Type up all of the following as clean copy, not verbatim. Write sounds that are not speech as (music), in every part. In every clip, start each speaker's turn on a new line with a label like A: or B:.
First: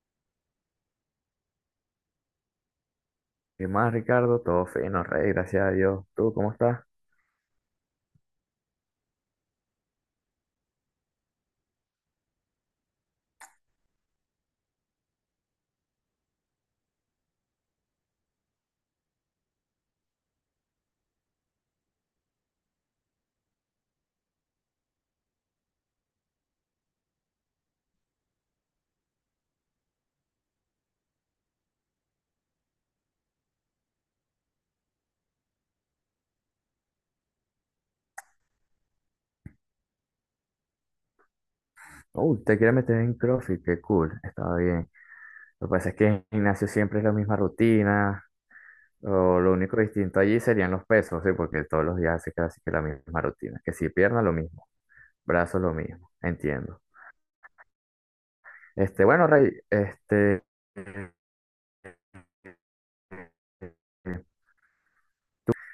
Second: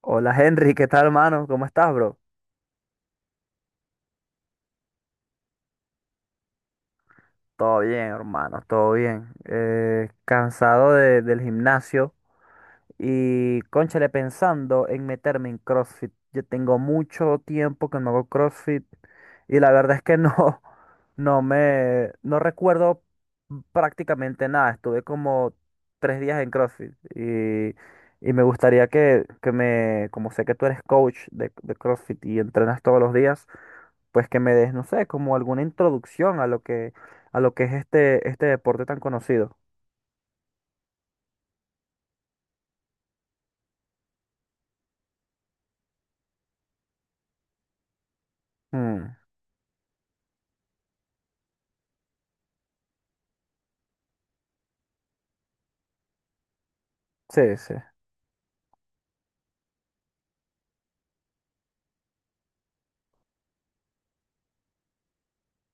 A: Hola Henry, ¿qué tal hermano? ¿Cómo estás, bro?
B: ¿Qué más, Ricardo? Todo fino, rey, gracias a Dios. ¿Tú cómo estás?
A: Todo bien, hermano, todo bien. Cansado del gimnasio y cónchale pensando en meterme en CrossFit. Yo tengo mucho tiempo que no hago CrossFit y la verdad es que no, (laughs) no recuerdo prácticamente nada. Estuve como tres días en CrossFit y me gustaría que me, como sé que tú eres coach de CrossFit y entrenas todos los días. Pues que me des, no sé, como alguna introducción a lo a lo que es este deporte tan conocido.
B: Te quieres meter en CrossFit, qué cool, estaba bien. Lo que pasa es que en gimnasio siempre es la misma rutina,
A: Mm,
B: o lo único distinto allí serían los pesos, ¿sí? Porque todos los días hace casi que la misma rutina. Que si pierna lo mismo, brazos lo mismo, entiendo.
A: sí, sí,
B: Bueno, Rey,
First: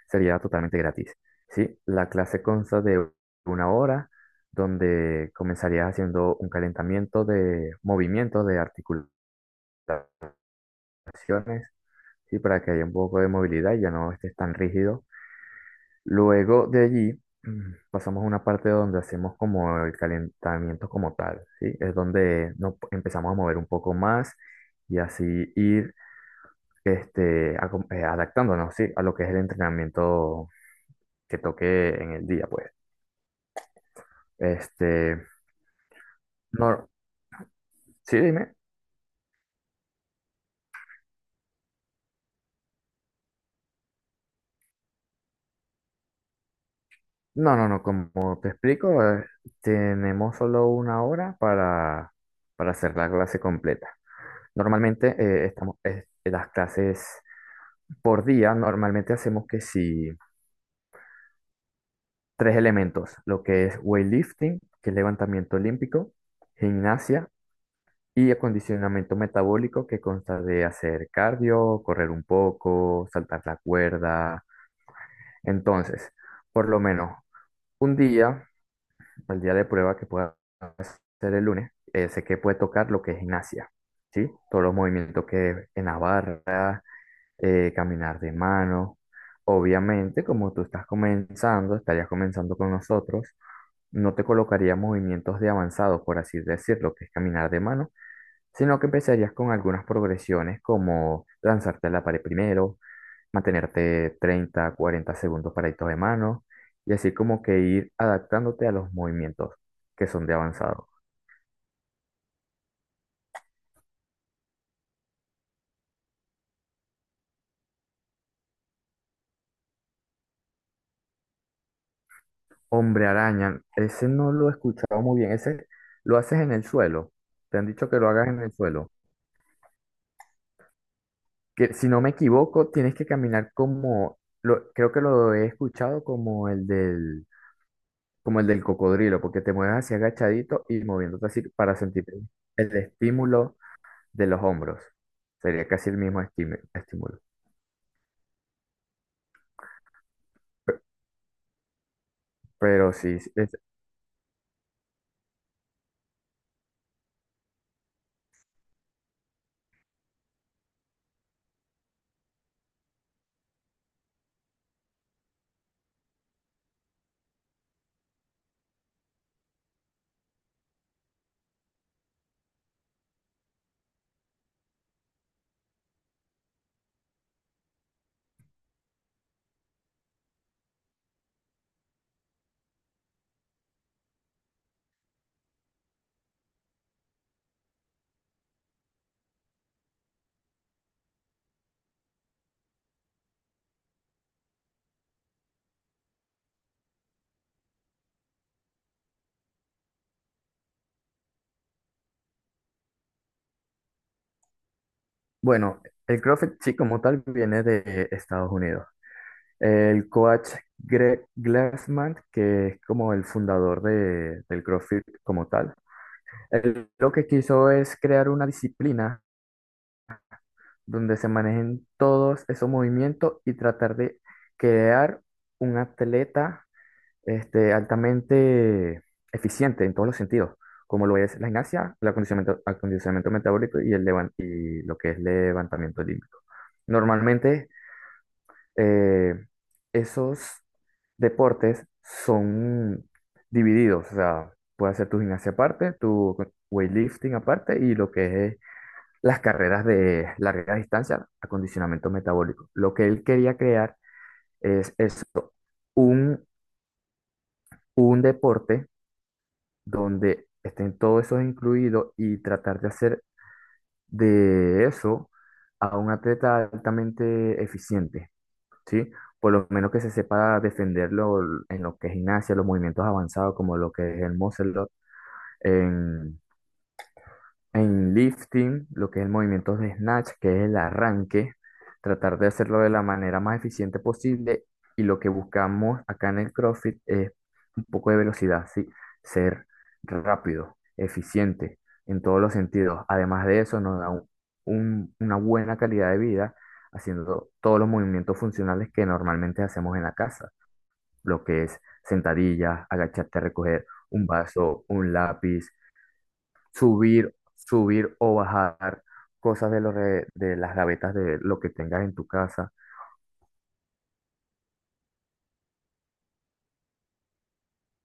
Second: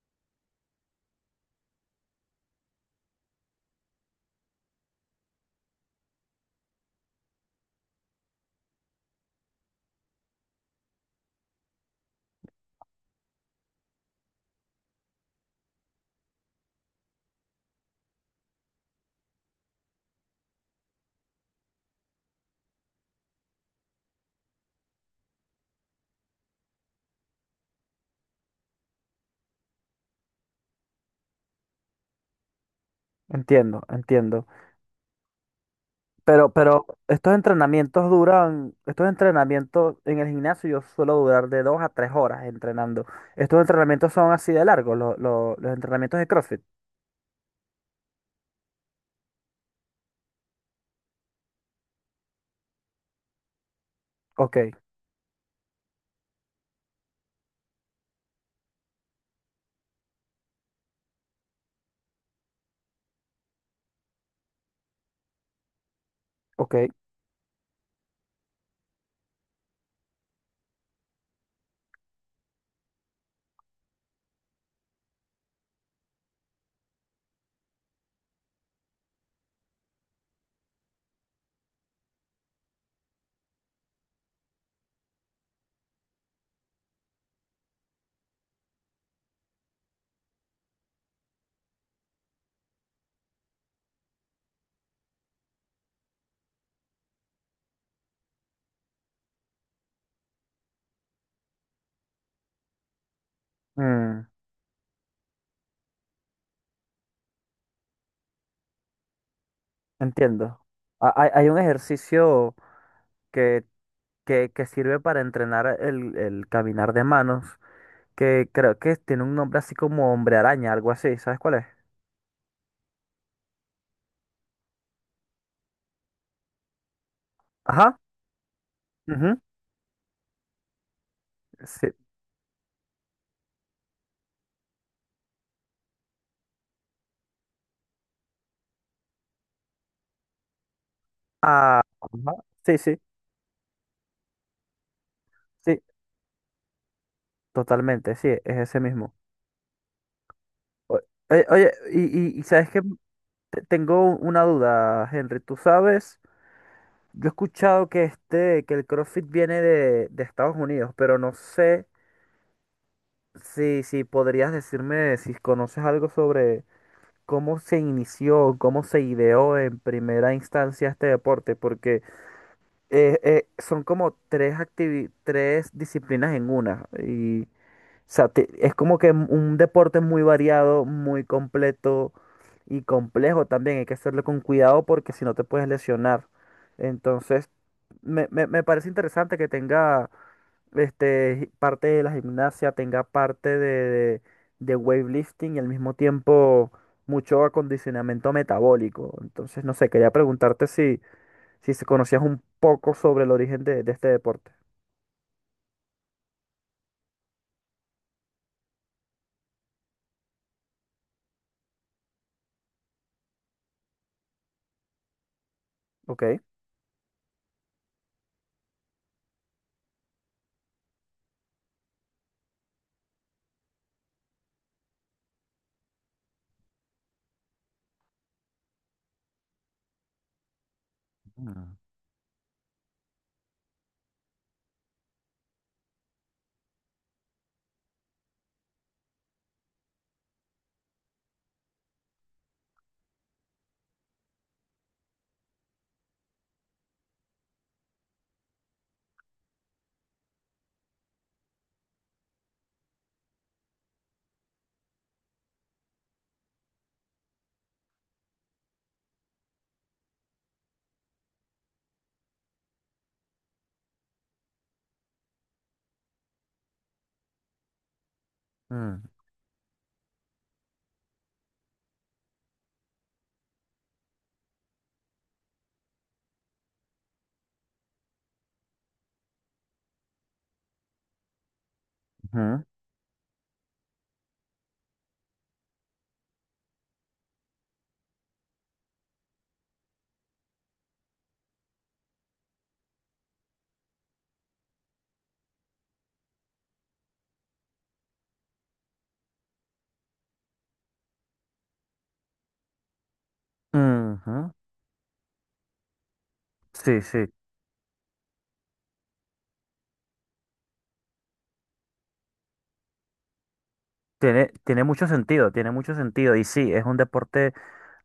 B: sería totalmente gratis. ¿Sí? La clase consta de 1 hora donde comenzarías haciendo un calentamiento de movimientos, de articulaciones, ¿sí? Para que haya un poco de movilidad y ya no estés tan rígido. Luego de allí pasamos a una parte donde hacemos como el calentamiento como tal, ¿sí? Es donde nos empezamos a mover un poco más y así ir adaptándonos, ¿sí? A lo que es el entrenamiento que toque en el día, pues.
A: entiendo, entiendo.
B: Este,
A: Pero
B: no,
A: estos entrenamientos
B: sí, dime.
A: duran, estos entrenamientos en el gimnasio yo suelo durar de dos a tres horas entrenando. ¿Estos entrenamientos son así de largos, los entrenamientos de CrossFit?
B: No, no, no, como te explico, tenemos solo 1 hora para hacer la clase completa.
A: Ok,
B: Normalmente estamos, las clases por día, normalmente hacemos que si tres elementos, lo que es weightlifting, que es levantamiento olímpico,
A: ok,
B: gimnasia y acondicionamiento metabólico, que consta de hacer cardio, correr un poco, saltar la cuerda. Entonces, por lo menos un día. El día de prueba que pueda ser el lunes, sé que puede tocar lo que es gimnasia, ¿sí? Todos los movimientos que en la barra, caminar de mano. Obviamente, como tú estás comenzando, estarías comenzando con nosotros, no te colocaría movimientos de avanzado, por así decirlo, que es caminar de mano, sino que empezarías con algunas progresiones como lanzarte a la pared primero, mantenerte
A: mm,
B: 30 40 segundos paraditos de mano y así como que ir adaptándote a los movimientos que son de
A: entiendo.
B: avanzado.
A: Hay, hay un ejercicio que, que sirve para entrenar el caminar de manos que creo que tiene un nombre así como Hombre Araña, algo así, ¿sabes cuál es?
B: Hombre araña, ese no lo he escuchado muy bien, ese lo haces en el suelo. Te han dicho
A: Ajá,
B: que lo hagas en el suelo.
A: ujú,
B: Que si
A: sí.
B: no me equivoco, tienes que caminar como lo, creo que lo he escuchado como el del cocodrilo, porque te mueves así agachadito y moviéndote así para
A: Ah,
B: sentir
A: ajá,
B: el
A: sí, sí,
B: estímulo de los hombros. Sería
A: sí,
B: casi el mismo estímulo.
A: totalmente, sí, es ese mismo. O- Oye, oye, y sabes que
B: Pero sí, sí, es,
A: tengo una duda, Henry, tú sabes, yo he escuchado que este, que el CrossFit viene de Estados Unidos, pero no sé si podrías decirme si conoces algo sobre cómo se inició, cómo se ideó en primera instancia este deporte, porque son como tres tres disciplinas en una. Y, o sea, es como que un deporte muy variado, muy completo y complejo también. Hay que hacerlo con cuidado porque si no te puedes lesionar. Entonces, me parece interesante que tenga este, parte de la gimnasia, tenga parte de, de weightlifting y al mismo tiempo mucho acondicionamiento metabólico. Entonces, no sé, quería preguntarte si se conocías un poco sobre el origen de este deporte.
B: bueno, el CrossFit sí como tal viene de Estados Unidos. El coach Greg Glassman, que es como el fundador de, del CrossFit como tal,
A: Ok.
B: él lo que quiso es crear una disciplina donde se manejen todos esos movimientos y tratar de crear un atleta altamente eficiente en todos los sentidos, como lo es la
A: Mm,
B: gimnasia, el acondicionamiento, acondicionamiento metabólico y, y lo que es levantamiento olímpico. Normalmente, eh, esos deportes son divididos, o sea, puedes hacer tu gimnasia aparte, tu weightlifting aparte y lo que es las carreras de larga distancia, acondicionamiento metabólico. Lo que él quería crear es eso, un, un deporte donde estén todos esos incluidos y tratar de hacer de eso a un atleta altamente eficiente,
A: mm,
B: ¿sí? Por lo menos que se sepa defenderlo en lo que es gimnasia, los movimientos avanzados como lo que es el muscle up, en lifting, lo que es el movimiento de snatch, que es el arranque, tratar de
A: ujú,
B: hacerlo de la manera más eficiente posible. Y lo que buscamos acá en el CrossFit es un poco de velocidad, ¿sí? Ser rápido, eficiente en todos los sentidos. Además de eso, nos da una buena calidad de vida haciendo todos los movimientos funcionales que normalmente hacemos en la casa, lo que es sentadillas, agacharte a recoger un
A: ujú.
B: vaso, un lápiz,
A: Sí, sí,
B: subir o bajar cosas de, de las gavetas de lo que tengas en tu casa.
A: tiene, tiene mucho sentido, tiene mucho sentido. Y sí, es un deporte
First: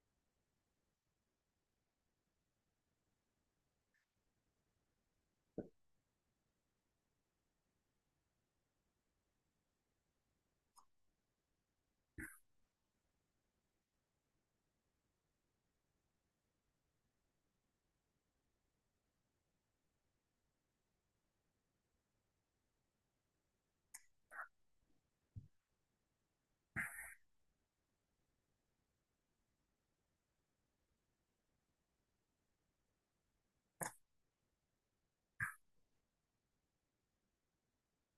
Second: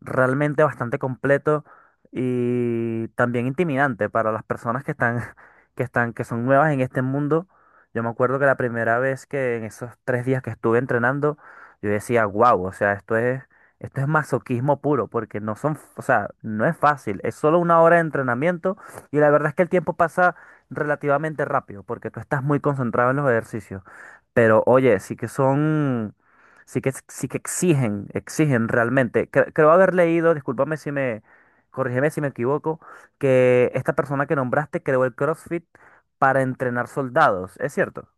A: realmente bastante completo y también intimidante para las personas que están, (laughs) que están, que son nuevas en este mundo. Yo me acuerdo que la primera vez que en esos tres días que estuve entrenando, yo decía, wow, o sea, esto es masoquismo puro, porque no son, o sea, no es fácil, es solo una hora de entrenamiento y la verdad es que el tiempo pasa relativamente rápido, porque tú estás muy concentrado en los ejercicios. Pero oye, sí que son, sí que exigen, exigen realmente. Creo haber leído, discúlpame si me, corrígeme si me equivoco, que esta persona que nombraste creó el CrossFit para entrenar soldados, ¿es cierto?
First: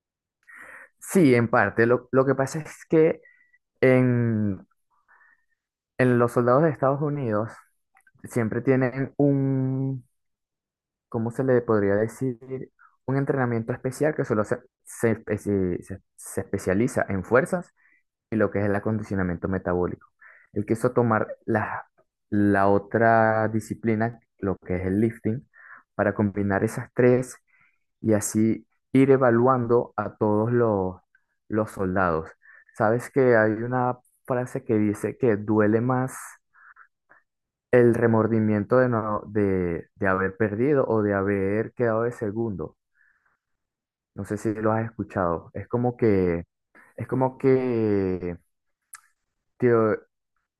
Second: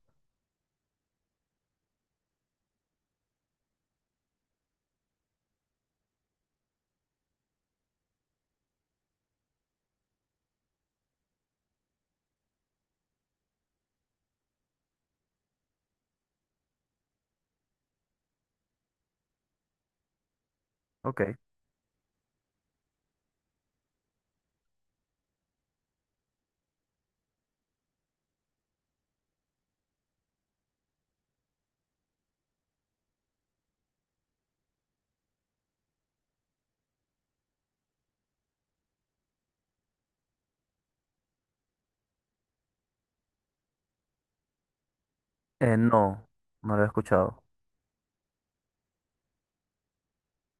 B: Sí, en parte. Lo que pasa es que en, en los soldados de Estados Unidos siempre tienen un, ¿cómo se le podría decir? Un entrenamiento especial que solo se especializa en fuerzas y lo que es el acondicionamiento metabólico. Él quiso tomar
A: Ok.
B: la, la otra disciplina, lo que es el lifting, para combinar esas tres y así ir evaluando a todos los soldados. Sabes que hay una frase que dice que duele más el remordimiento de, no, de haber perdido o de haber quedado de segundo. No sé si lo has escuchado.
A: No, no lo he
B: Es como
A: escuchado.
B: que te,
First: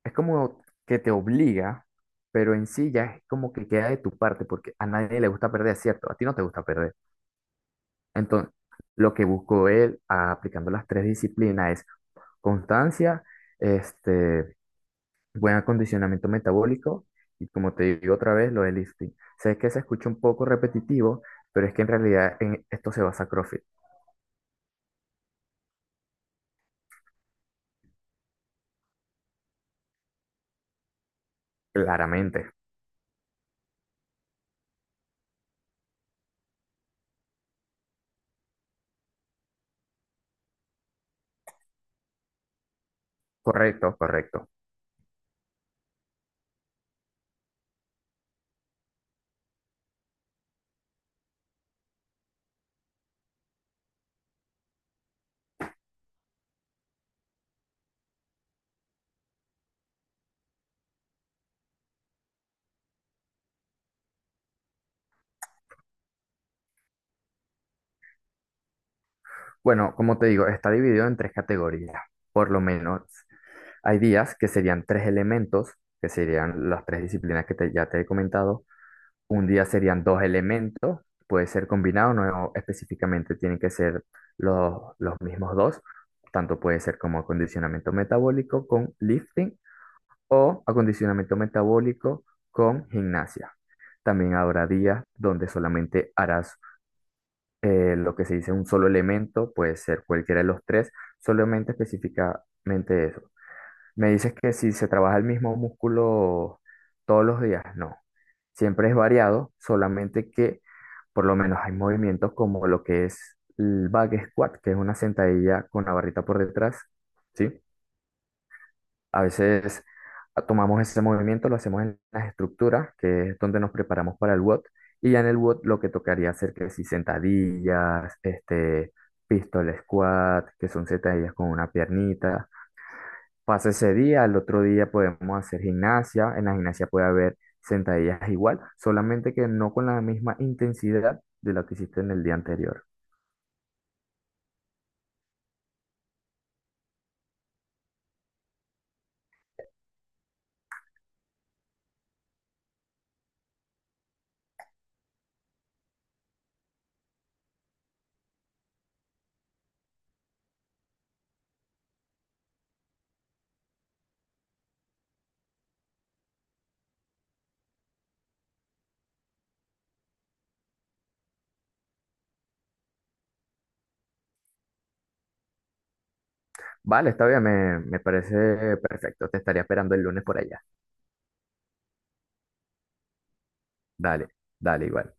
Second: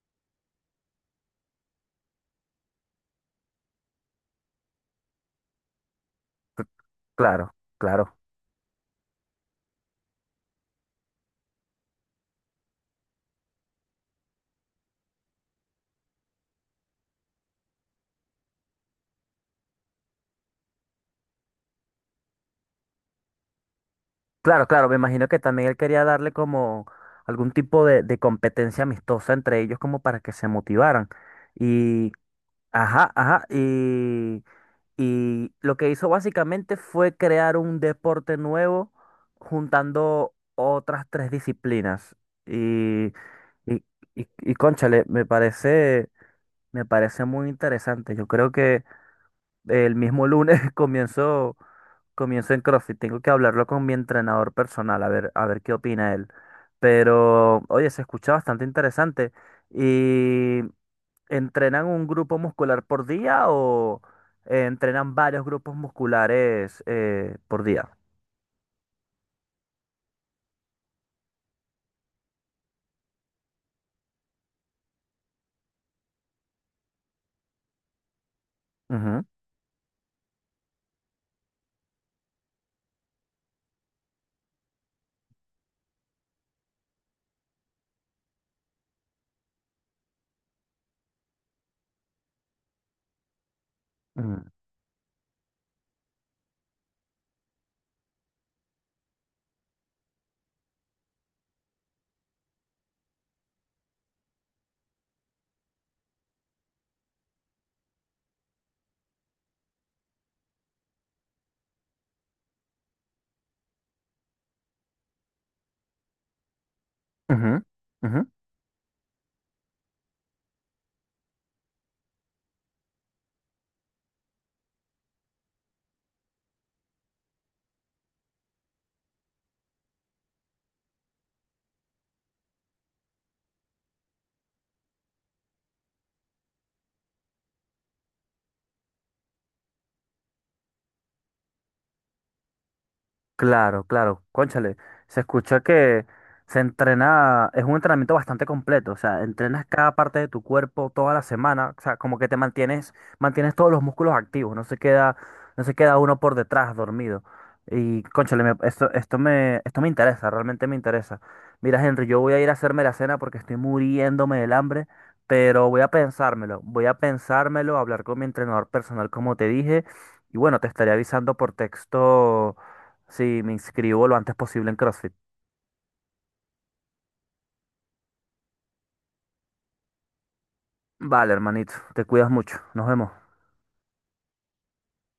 B: es como que te obliga, pero en sí ya es como que queda de tu parte, porque a nadie le gusta perder, ¿cierto? A ti no te gusta perder.
A: Claro, claro.
B: Entonces, lo que buscó él aplicando las tres disciplinas es constancia, este, buen acondicionamiento metabólico y como te digo otra vez, lo del lifting. Sé que se escucha un poco repetitivo, pero es que en realidad en esto se basa CrossFit,
A: Claro, claro, me imagino que también él quería darle como algún tipo de competencia amistosa entre ellos como para que se motivaran. Y,
B: claramente.
A: ajá, ajá, y... Y lo que hizo básicamente fue crear un deporte nuevo juntando otras tres disciplinas. Y, y,
B: Correcto, correcto.
A: y, cónchale, me parece muy interesante. Yo creo que el mismo lunes (laughs) comienzo, comienzo en CrossFit. Tengo que hablarlo con mi entrenador personal, a ver qué opina él. Pero, oye, se escucha bastante interesante. ¿Y entrenan un grupo muscular por día o entrenan varios grupos musculares por día?
B: Bueno, como te digo, está dividido en tres categorías, por lo menos. Hay días que serían tres elementos, que serían las tres disciplinas que ya te he comentado.
A: Ujú,
B: Un día serían dos elementos, puede ser combinado, no específicamente tienen que ser los mismos dos. Tanto puede ser como acondicionamiento metabólico con lifting o acondicionamiento metabólico con gimnasia. También habrá días donde solamente harás lo que se dice un solo elemento, puede ser cualquiera de los tres, solamente específicamente eso. Me dices que si se trabaja el mismo músculo todos los días, no. Siempre es variado, solamente que por lo menos hay movimientos como lo que es el back squat, que es una sentadilla con la barrita por detrás,
A: ujú,
B: ¿sí?
A: ujú, ujú.
B: A veces tomamos ese movimiento, lo hacemos en las estructuras, que es donde nos preparamos para el WOD, y ya en el WOD lo que tocaría hacer que si sentadillas, este, pistol squat, que son sentadillas con una piernita. Pasa ese día, al otro día podemos hacer gimnasia, en la gimnasia puede haber sentadillas igual, solamente que no con la misma intensidad de la que hiciste en el día anterior.
A: Claro, claro, cónchale, se escucha que se entrena, es un entrenamiento bastante completo, o sea, entrenas cada parte de tu cuerpo toda la semana, o sea, como que te mantienes, mantienes todos los músculos activos, no se queda, no se queda uno por detrás dormido. Y cónchale, esto, esto me interesa, realmente me interesa. Mira, Henry, yo voy a ir a hacerme la cena porque estoy muriéndome del hambre, pero voy a pensármelo, hablar con mi entrenador personal, como te dije, y bueno, te estaré avisando por texto. Sí, me inscribo lo antes posible en CrossFit.
B: Vale, está bien, me parece perfecto, te estaría esperando el lunes por allá.
A: Vale, hermanito, te cuidas mucho. Nos vemos.
B: Dale, dale igual.